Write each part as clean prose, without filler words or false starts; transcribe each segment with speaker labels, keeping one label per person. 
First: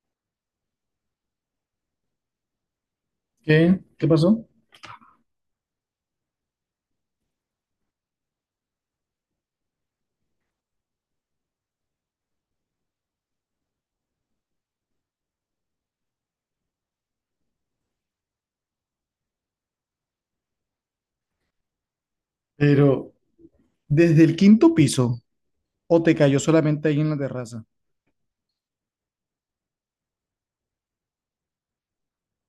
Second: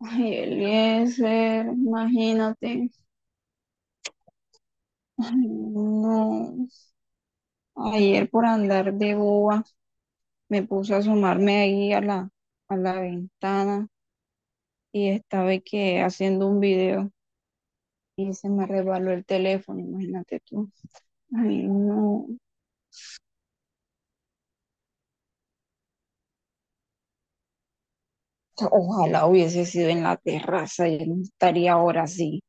Speaker 1: Ay, Eliezer, imagínate.
Speaker 2: ¿Qué? ¿Qué pasó?
Speaker 1: Ay, no. Ayer por andar de boba me puse a asomarme ahí a la ventana y estaba que haciendo un video y se me resbaló el teléfono, imagínate tú. Ay, no.
Speaker 2: Pero desde el quinto piso, o te cayó solamente ahí en la terraza.
Speaker 1: Ojalá hubiese sido en la terraza, yo no estaría ahora así.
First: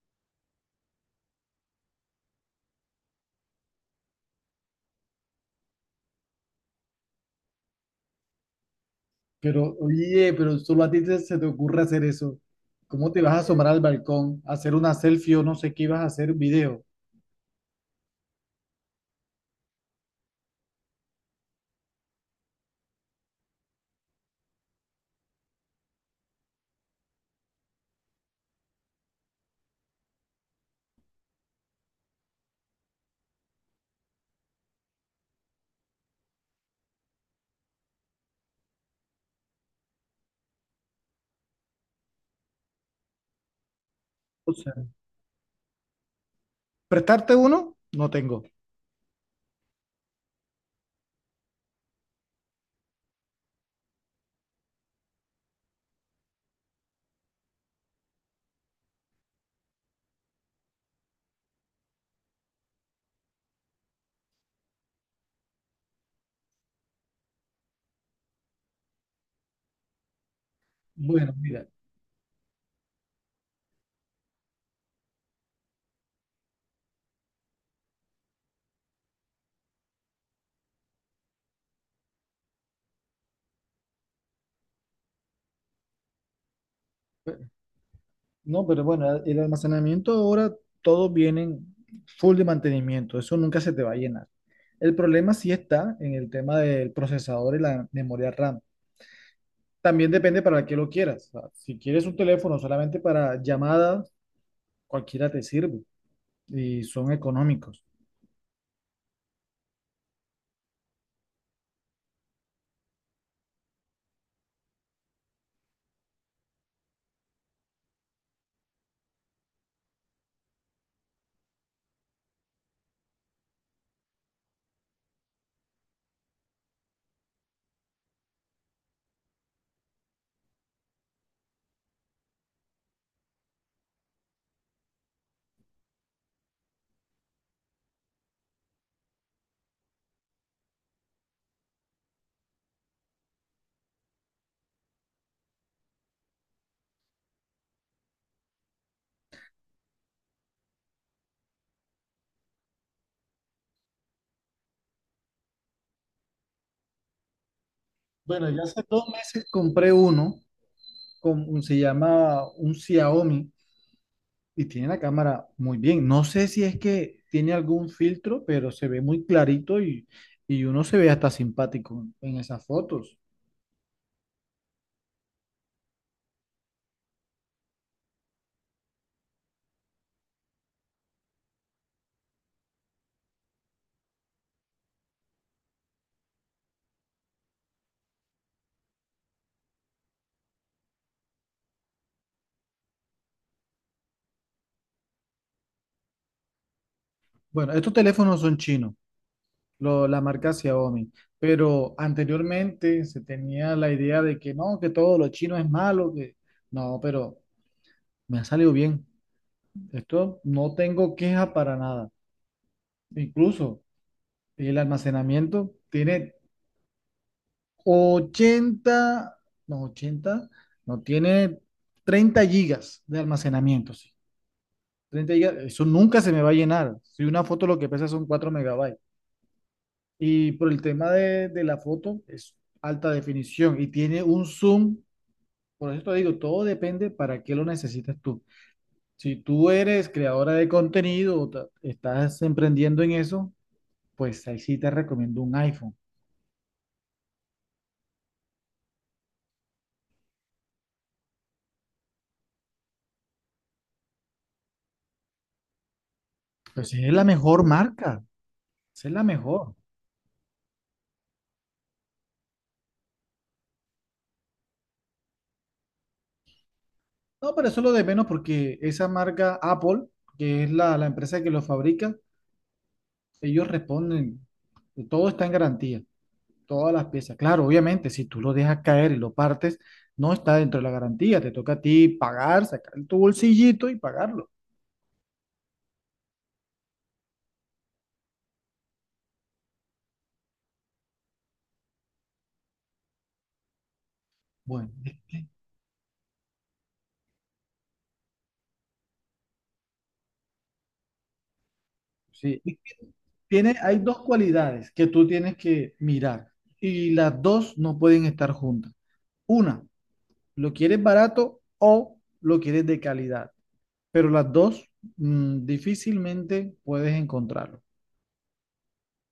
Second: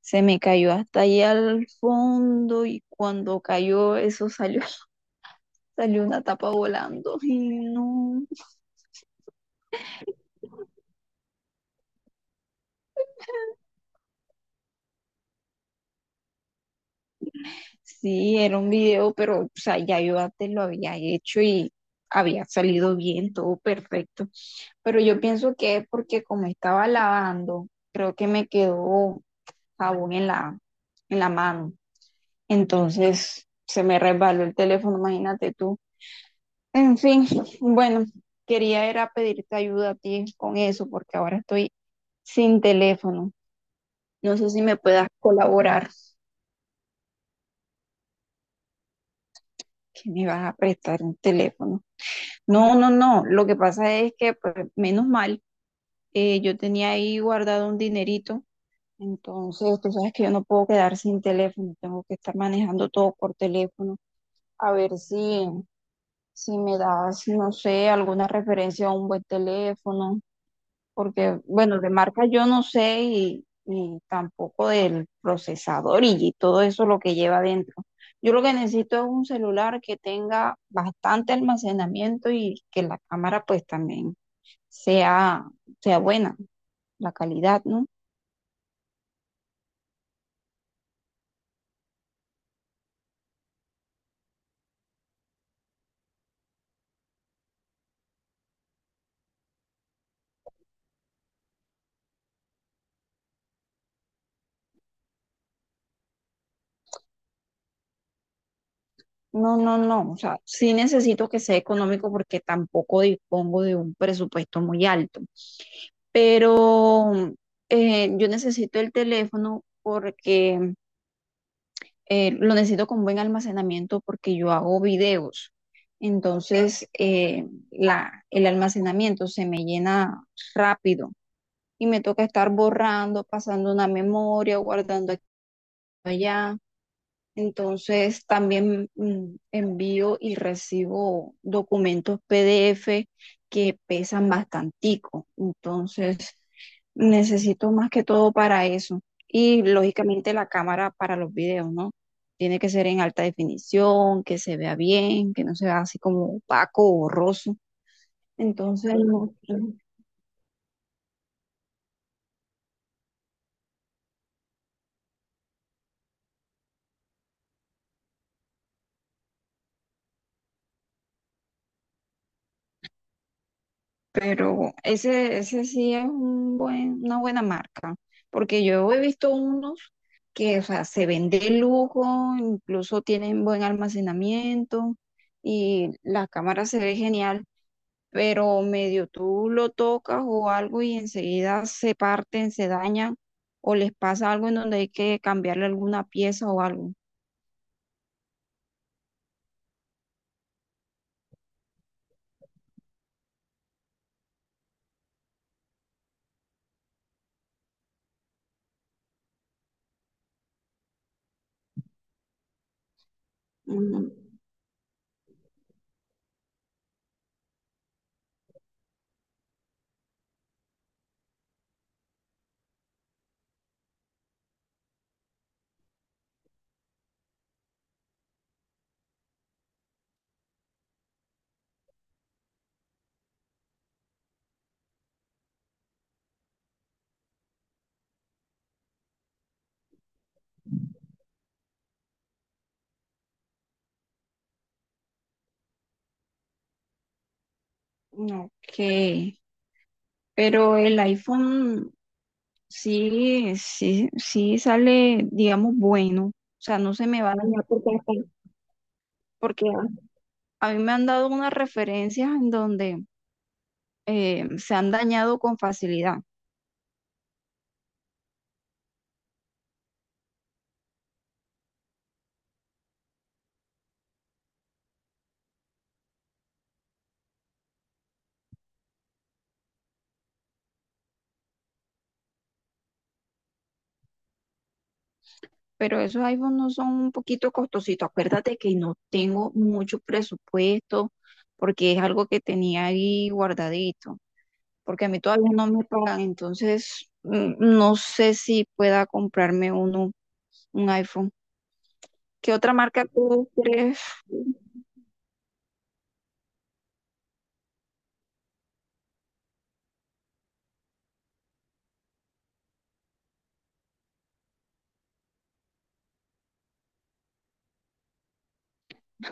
Speaker 1: Se me cayó hasta allá al fondo y cuando cayó eso salió, salió una tapa volando. Ay, no.
Speaker 2: Pero, oye, pero solo a ti se te ocurre hacer eso. ¿Cómo te vas a asomar al balcón, a hacer una selfie o no sé qué ibas a hacer, video?
Speaker 1: Sí, era un video, pero o sea, ya yo antes lo había hecho y había salido bien, todo perfecto. Pero yo pienso que es porque como estaba lavando, creo que me quedó jabón en la mano. Entonces se me resbaló el teléfono, imagínate tú. En fin, bueno, quería era pedirte ayuda a ti con eso porque ahora estoy sin teléfono. No sé
Speaker 2: O
Speaker 1: si
Speaker 2: sea,
Speaker 1: me puedas colaborar,
Speaker 2: ¿prestarte uno? No tengo.
Speaker 1: que me vas a prestar un teléfono. No, no, no. Lo que pasa es que, pues, menos mal, yo tenía ahí guardado un dinerito. Entonces, tú sabes que yo no puedo quedar sin teléfono. Tengo que estar manejando todo por teléfono. A ver si me das, no sé, alguna referencia a un buen teléfono.
Speaker 2: Bueno,
Speaker 1: Porque,
Speaker 2: mira,
Speaker 1: bueno, de marca yo no sé y tampoco del procesador y todo eso lo que lleva adentro. Yo lo que necesito es un celular que tenga bastante almacenamiento y que la cámara pues también sea, sea buena la
Speaker 2: pe-
Speaker 1: calidad, ¿no?
Speaker 2: no, pero bueno, el almacenamiento ahora todos vienen full de mantenimiento, eso nunca se te va a llenar. El problema sí está en el tema del procesador y la memoria RAM. También depende para qué lo quieras. O sea, si quieres un teléfono solamente para llamadas, cualquiera te sirve y son económicos.
Speaker 1: No, no, no, o sea, sí necesito que sea económico porque tampoco dispongo de un presupuesto muy alto, pero yo necesito el teléfono porque lo necesito con buen almacenamiento porque yo hago videos. Entonces, el almacenamiento se me llena rápido y me toca estar borrando, pasando una memoria, guardando aquí y allá. Entonces también envío y recibo documentos PDF que pesan bastantico. Entonces necesito más que todo para eso. Y lógicamente la cámara para los videos, ¿no? Tiene que ser en alta definición, que se vea bien, que no se vea así como opaco o borroso.
Speaker 2: Bueno, ya hace
Speaker 1: Entonces,
Speaker 2: dos
Speaker 1: no,
Speaker 2: meses
Speaker 1: no.
Speaker 2: compré uno, se llama un Xiaomi y tiene la cámara muy bien. No sé si es que tiene algún filtro, pero se ve muy clarito y uno se ve hasta simpático en esas fotos.
Speaker 1: Pero ese sí es un buen, una buena marca, porque yo he visto unos que, o sea, se vende de lujo, incluso tienen buen almacenamiento y la cámara se ve genial, pero medio tú lo tocas o algo y enseguida se parten, se dañan o les pasa algo en donde hay que cambiarle alguna pieza o algo.
Speaker 2: Bueno, estos teléfonos son chinos. La marca Xiaomi. Pero anteriormente se tenía la idea de que no, que todo lo chino es malo, que no, pero me ha salido bien. Esto no tengo queja para nada. Incluso
Speaker 1: Mm,
Speaker 2: el almacenamiento tiene 80, no, 80, no, tiene 30 GB de almacenamiento, sí. 30 gigas, eso nunca se me va a llenar. Si una foto lo que pesa son 4 MB. Y por el tema de la foto, es alta definición y tiene un zoom. Por eso te digo, todo depende para qué lo necesitas tú. Si tú eres creadora de contenido o estás emprendiendo en eso, pues ahí sí te recomiendo un iPhone.
Speaker 1: ok, pero el iPhone... Sí, sí, sí sale, digamos, bueno. O sea, no
Speaker 2: Pues
Speaker 1: se
Speaker 2: es
Speaker 1: me
Speaker 2: la
Speaker 1: va a
Speaker 2: mejor
Speaker 1: dañar porque,
Speaker 2: marca, esa es la
Speaker 1: porque
Speaker 2: mejor.
Speaker 1: a mí me han dado unas referencias en donde se han dañado con facilidad.
Speaker 2: No, pero eso es lo de menos porque esa marca Apple, que es la, la empresa que lo fabrica, ellos responden, todo está en garantía. Todas las piezas. Claro, obviamente, si tú lo dejas caer y lo partes, no está dentro de la garantía. Te toca a ti pagar, sacar tu bolsillito y pagarlo.
Speaker 1: Pero esos iPhones no son un poquito costositos. Acuérdate que no tengo mucho presupuesto porque es algo que tenía ahí guardadito.
Speaker 2: Bueno,
Speaker 1: Porque a mí todavía no me pagan. Entonces, no sé si pueda comprarme uno, un iPhone. ¿Qué
Speaker 2: sí.
Speaker 1: otra marca tú
Speaker 2: Tiene,
Speaker 1: crees?
Speaker 2: hay dos cualidades que tú tienes que mirar y las dos no pueden estar juntas. Una, lo quieres barato o lo quieres de calidad, pero las dos difícilmente puedes encontrarlo.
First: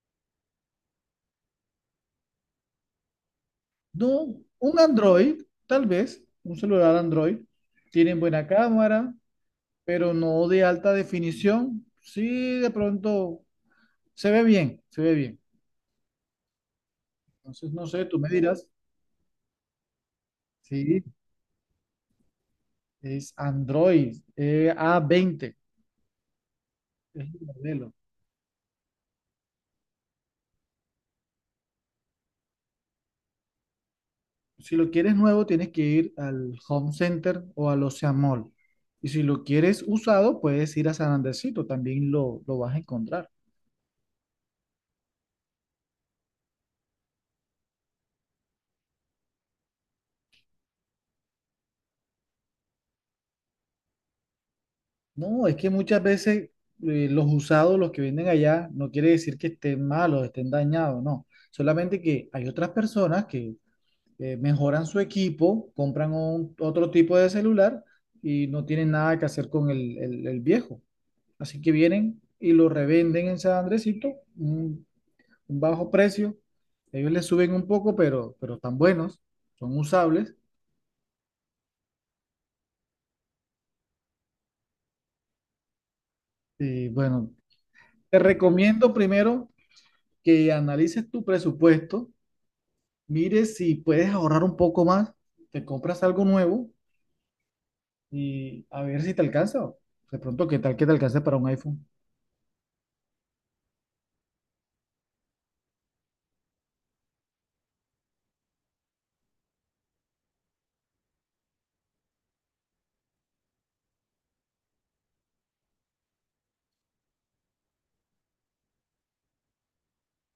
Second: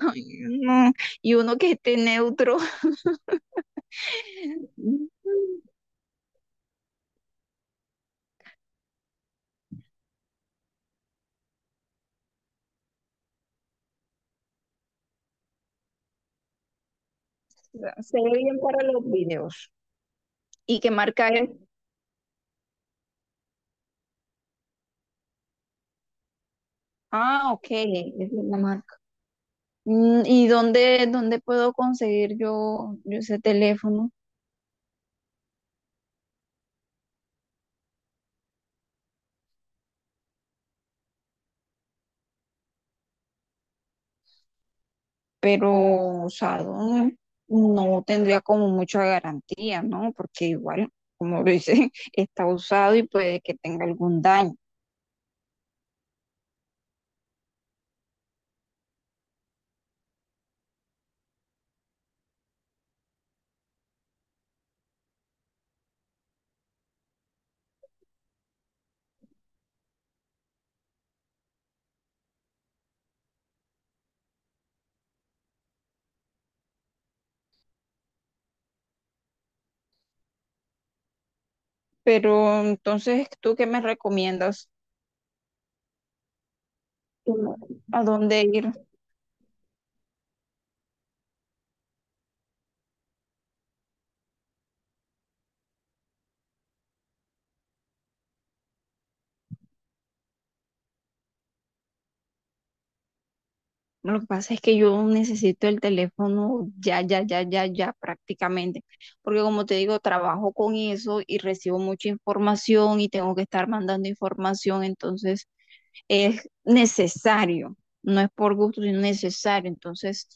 Speaker 1: Ay, no. Y uno que esté neutro.
Speaker 2: No, un Android, tal vez, un celular Android, tienen buena cámara, pero no de alta definición. Sí, de pronto se ve bien, se ve bien. Entonces, no sé, tú
Speaker 1: Se
Speaker 2: me
Speaker 1: ve bien
Speaker 2: dirás.
Speaker 1: para los videos. ¿Y qué
Speaker 2: Sí,
Speaker 1: marca es?
Speaker 2: es Android, A20, es el
Speaker 1: Ah, ok,
Speaker 2: modelo.
Speaker 1: es la marca. Mm, ¿y dónde, dónde puedo conseguir yo ese teléfono?
Speaker 2: Si lo quieres nuevo, tienes que ir al Home Center o al Ocean Mall. Y si lo quieres usado, puedes ir a San Andresito, también lo vas a encontrar.
Speaker 1: Pero usado no tendría como mucha garantía, ¿no? Porque igual, como lo dice, está usado y puede que tenga algún daño.
Speaker 2: No, es que muchas veces los usados, los que venden allá, no quiere decir que estén malos, estén dañados, no. Solamente que hay otras personas que mejoran su equipo, compran otro tipo de celular y no tienen nada que hacer con el viejo. Así que vienen y lo revenden en San Andresito, un, un bajo precio. Ellos les suben un poco, pero están buenos, son usables.
Speaker 1: Pero entonces, ¿tú qué me recomiendas?
Speaker 2: Y bueno,
Speaker 1: ¿Tú ¿a
Speaker 2: te
Speaker 1: dónde ir?
Speaker 2: recomiendo primero que analices tu presupuesto, mires si puedes ahorrar un poco más, te compras algo nuevo y a ver si te alcanza. De pronto, ¿qué tal que te alcance para un iPhone?
Speaker 1: Lo que pasa es que yo necesito el teléfono ya, ya, ya, ya, ya prácticamente, porque como te digo, trabajo con eso y recibo mucha información y tengo que estar mandando información, entonces es necesario, no es por gusto, sino necesario. Entonces,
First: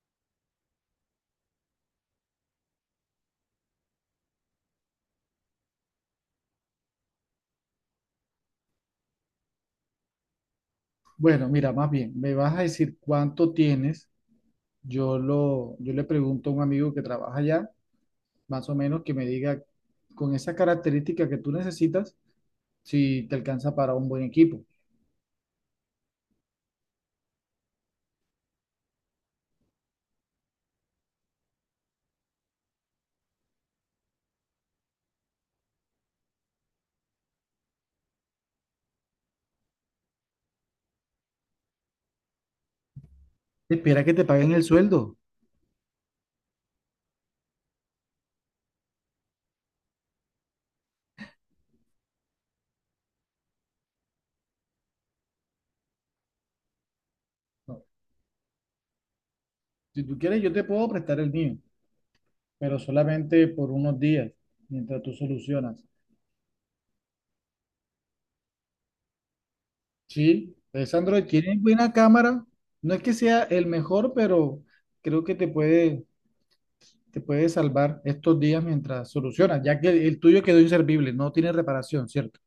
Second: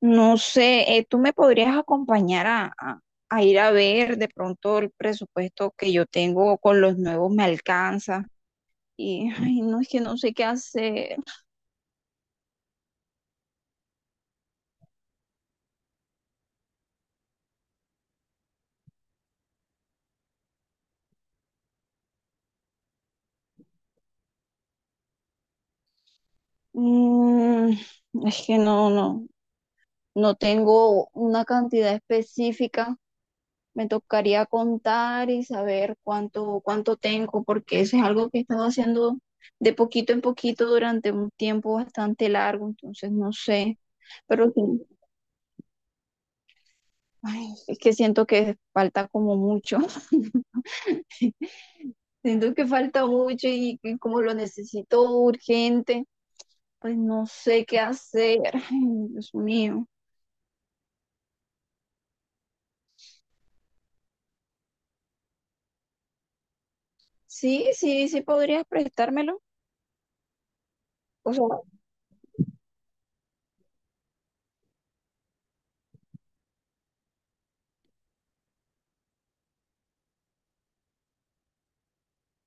Speaker 1: no sé, tú me podrías acompañar a ir a ver de pronto el presupuesto que yo tengo con los nuevos me alcanza. Y ay, no es que no sé qué hacer.
Speaker 2: Bueno, mira, más bien, me vas a decir cuánto tienes. Yo lo, yo le pregunto a un amigo que trabaja allá, más o menos, que me diga con esa característica que tú necesitas, si te alcanza para un buen equipo.
Speaker 1: Mm, es que no, no, no tengo una cantidad específica. Me tocaría contar y saber cuánto, cuánto tengo, porque eso es algo que he estado haciendo de poquito en poquito durante un tiempo bastante largo, entonces no sé.
Speaker 2: Espera que te
Speaker 1: Pero
Speaker 2: paguen
Speaker 1: sí,
Speaker 2: el sueldo.
Speaker 1: ay, es que siento que falta como mucho. Siento que falta mucho y como lo necesito urgente, pues no sé qué
Speaker 2: No,
Speaker 1: hacer. Ay, Dios mío.
Speaker 2: si tú quieres, yo te puedo prestar el mío, pero solamente por unos días, mientras tú solucionas.
Speaker 1: Sí, sí, sí podrías prestármelo.
Speaker 2: Sí, es Android,
Speaker 1: O sea,
Speaker 2: tiene buena cámara. No es que sea el mejor, pero creo que te puede salvar estos días mientras solucionas, ya que el tuyo quedó inservible, no tiene reparación, ¿cierto?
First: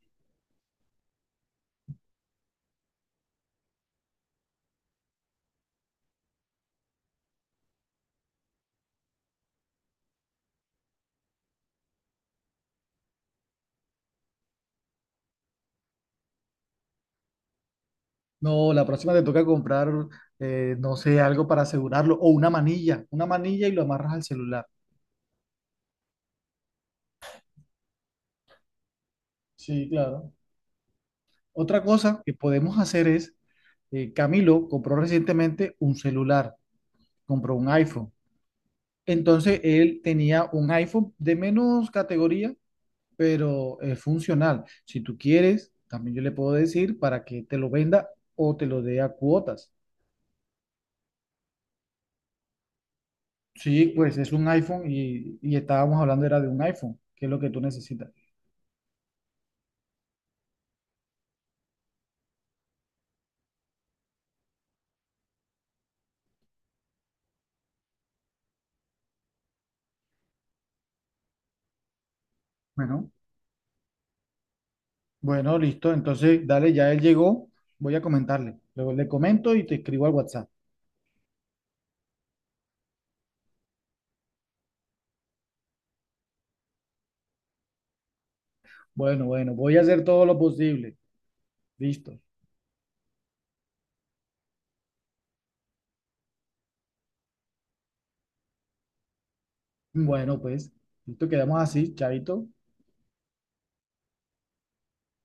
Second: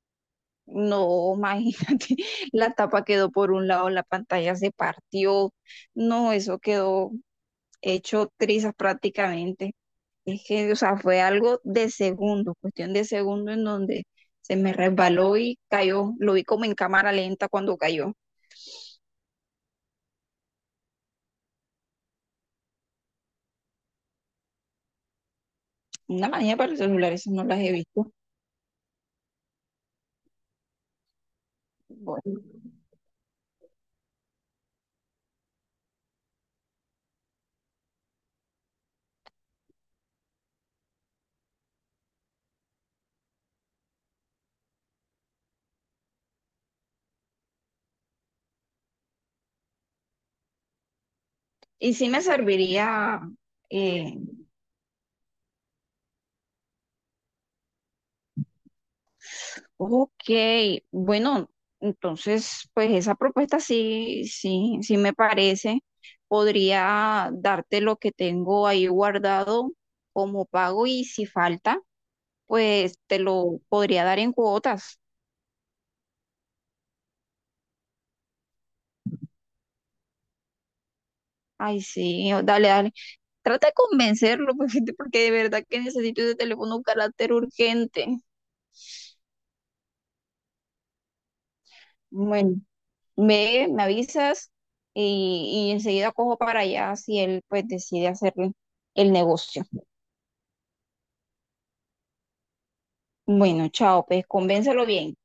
Speaker 1: no, imagínate, la tapa quedó por un lado, la pantalla se partió. No, eso quedó hecho trizas prácticamente. Es que, o sea, fue algo de segundo, cuestión de segundo en donde se me resbaló y cayó. Lo vi como en cámara lenta cuando cayó.
Speaker 2: No, la próxima te toca comprar, no sé, algo para asegurarlo o una manilla y lo amarras al celular.
Speaker 1: Una manía para el celular, eso no las he visto.
Speaker 2: Sí, claro. Otra cosa que
Speaker 1: Bueno,
Speaker 2: podemos hacer es Camilo compró recientemente un celular, compró un iPhone. Entonces él tenía un iPhone de menos categoría, pero es funcional. Si tú quieres, también yo le puedo decir para que te lo venda o te lo dé a cuotas.
Speaker 1: y sí me serviría
Speaker 2: Sí,
Speaker 1: eh,
Speaker 2: pues es un iPhone y estábamos hablando era de un iPhone, que es lo que tú necesitas.
Speaker 1: Ok, bueno, entonces, pues esa propuesta sí, sí, sí me parece. Podría darte lo que tengo ahí guardado como pago y si falta, pues
Speaker 2: Bueno,
Speaker 1: te lo podría dar en cuotas.
Speaker 2: bueno, listo. Entonces, dale, ya él llegó. Voy a comentarle. Luego le comento y te escribo al WhatsApp.
Speaker 1: Ay, sí, o- dale, dale. Trata de convencerlo, pues, porque de verdad que necesito ese teléfono un carácter urgente.
Speaker 2: Bueno, bueno, voy a hacer todo lo posible. Listo.
Speaker 1: Bueno, me avisas y enseguida cojo para allá si él, pues, decide hacer el negocio.
Speaker 2: Bueno, pues, listo, quedamos así, chavito.
Speaker 1: Bueno, chao, pues convéncelo bien.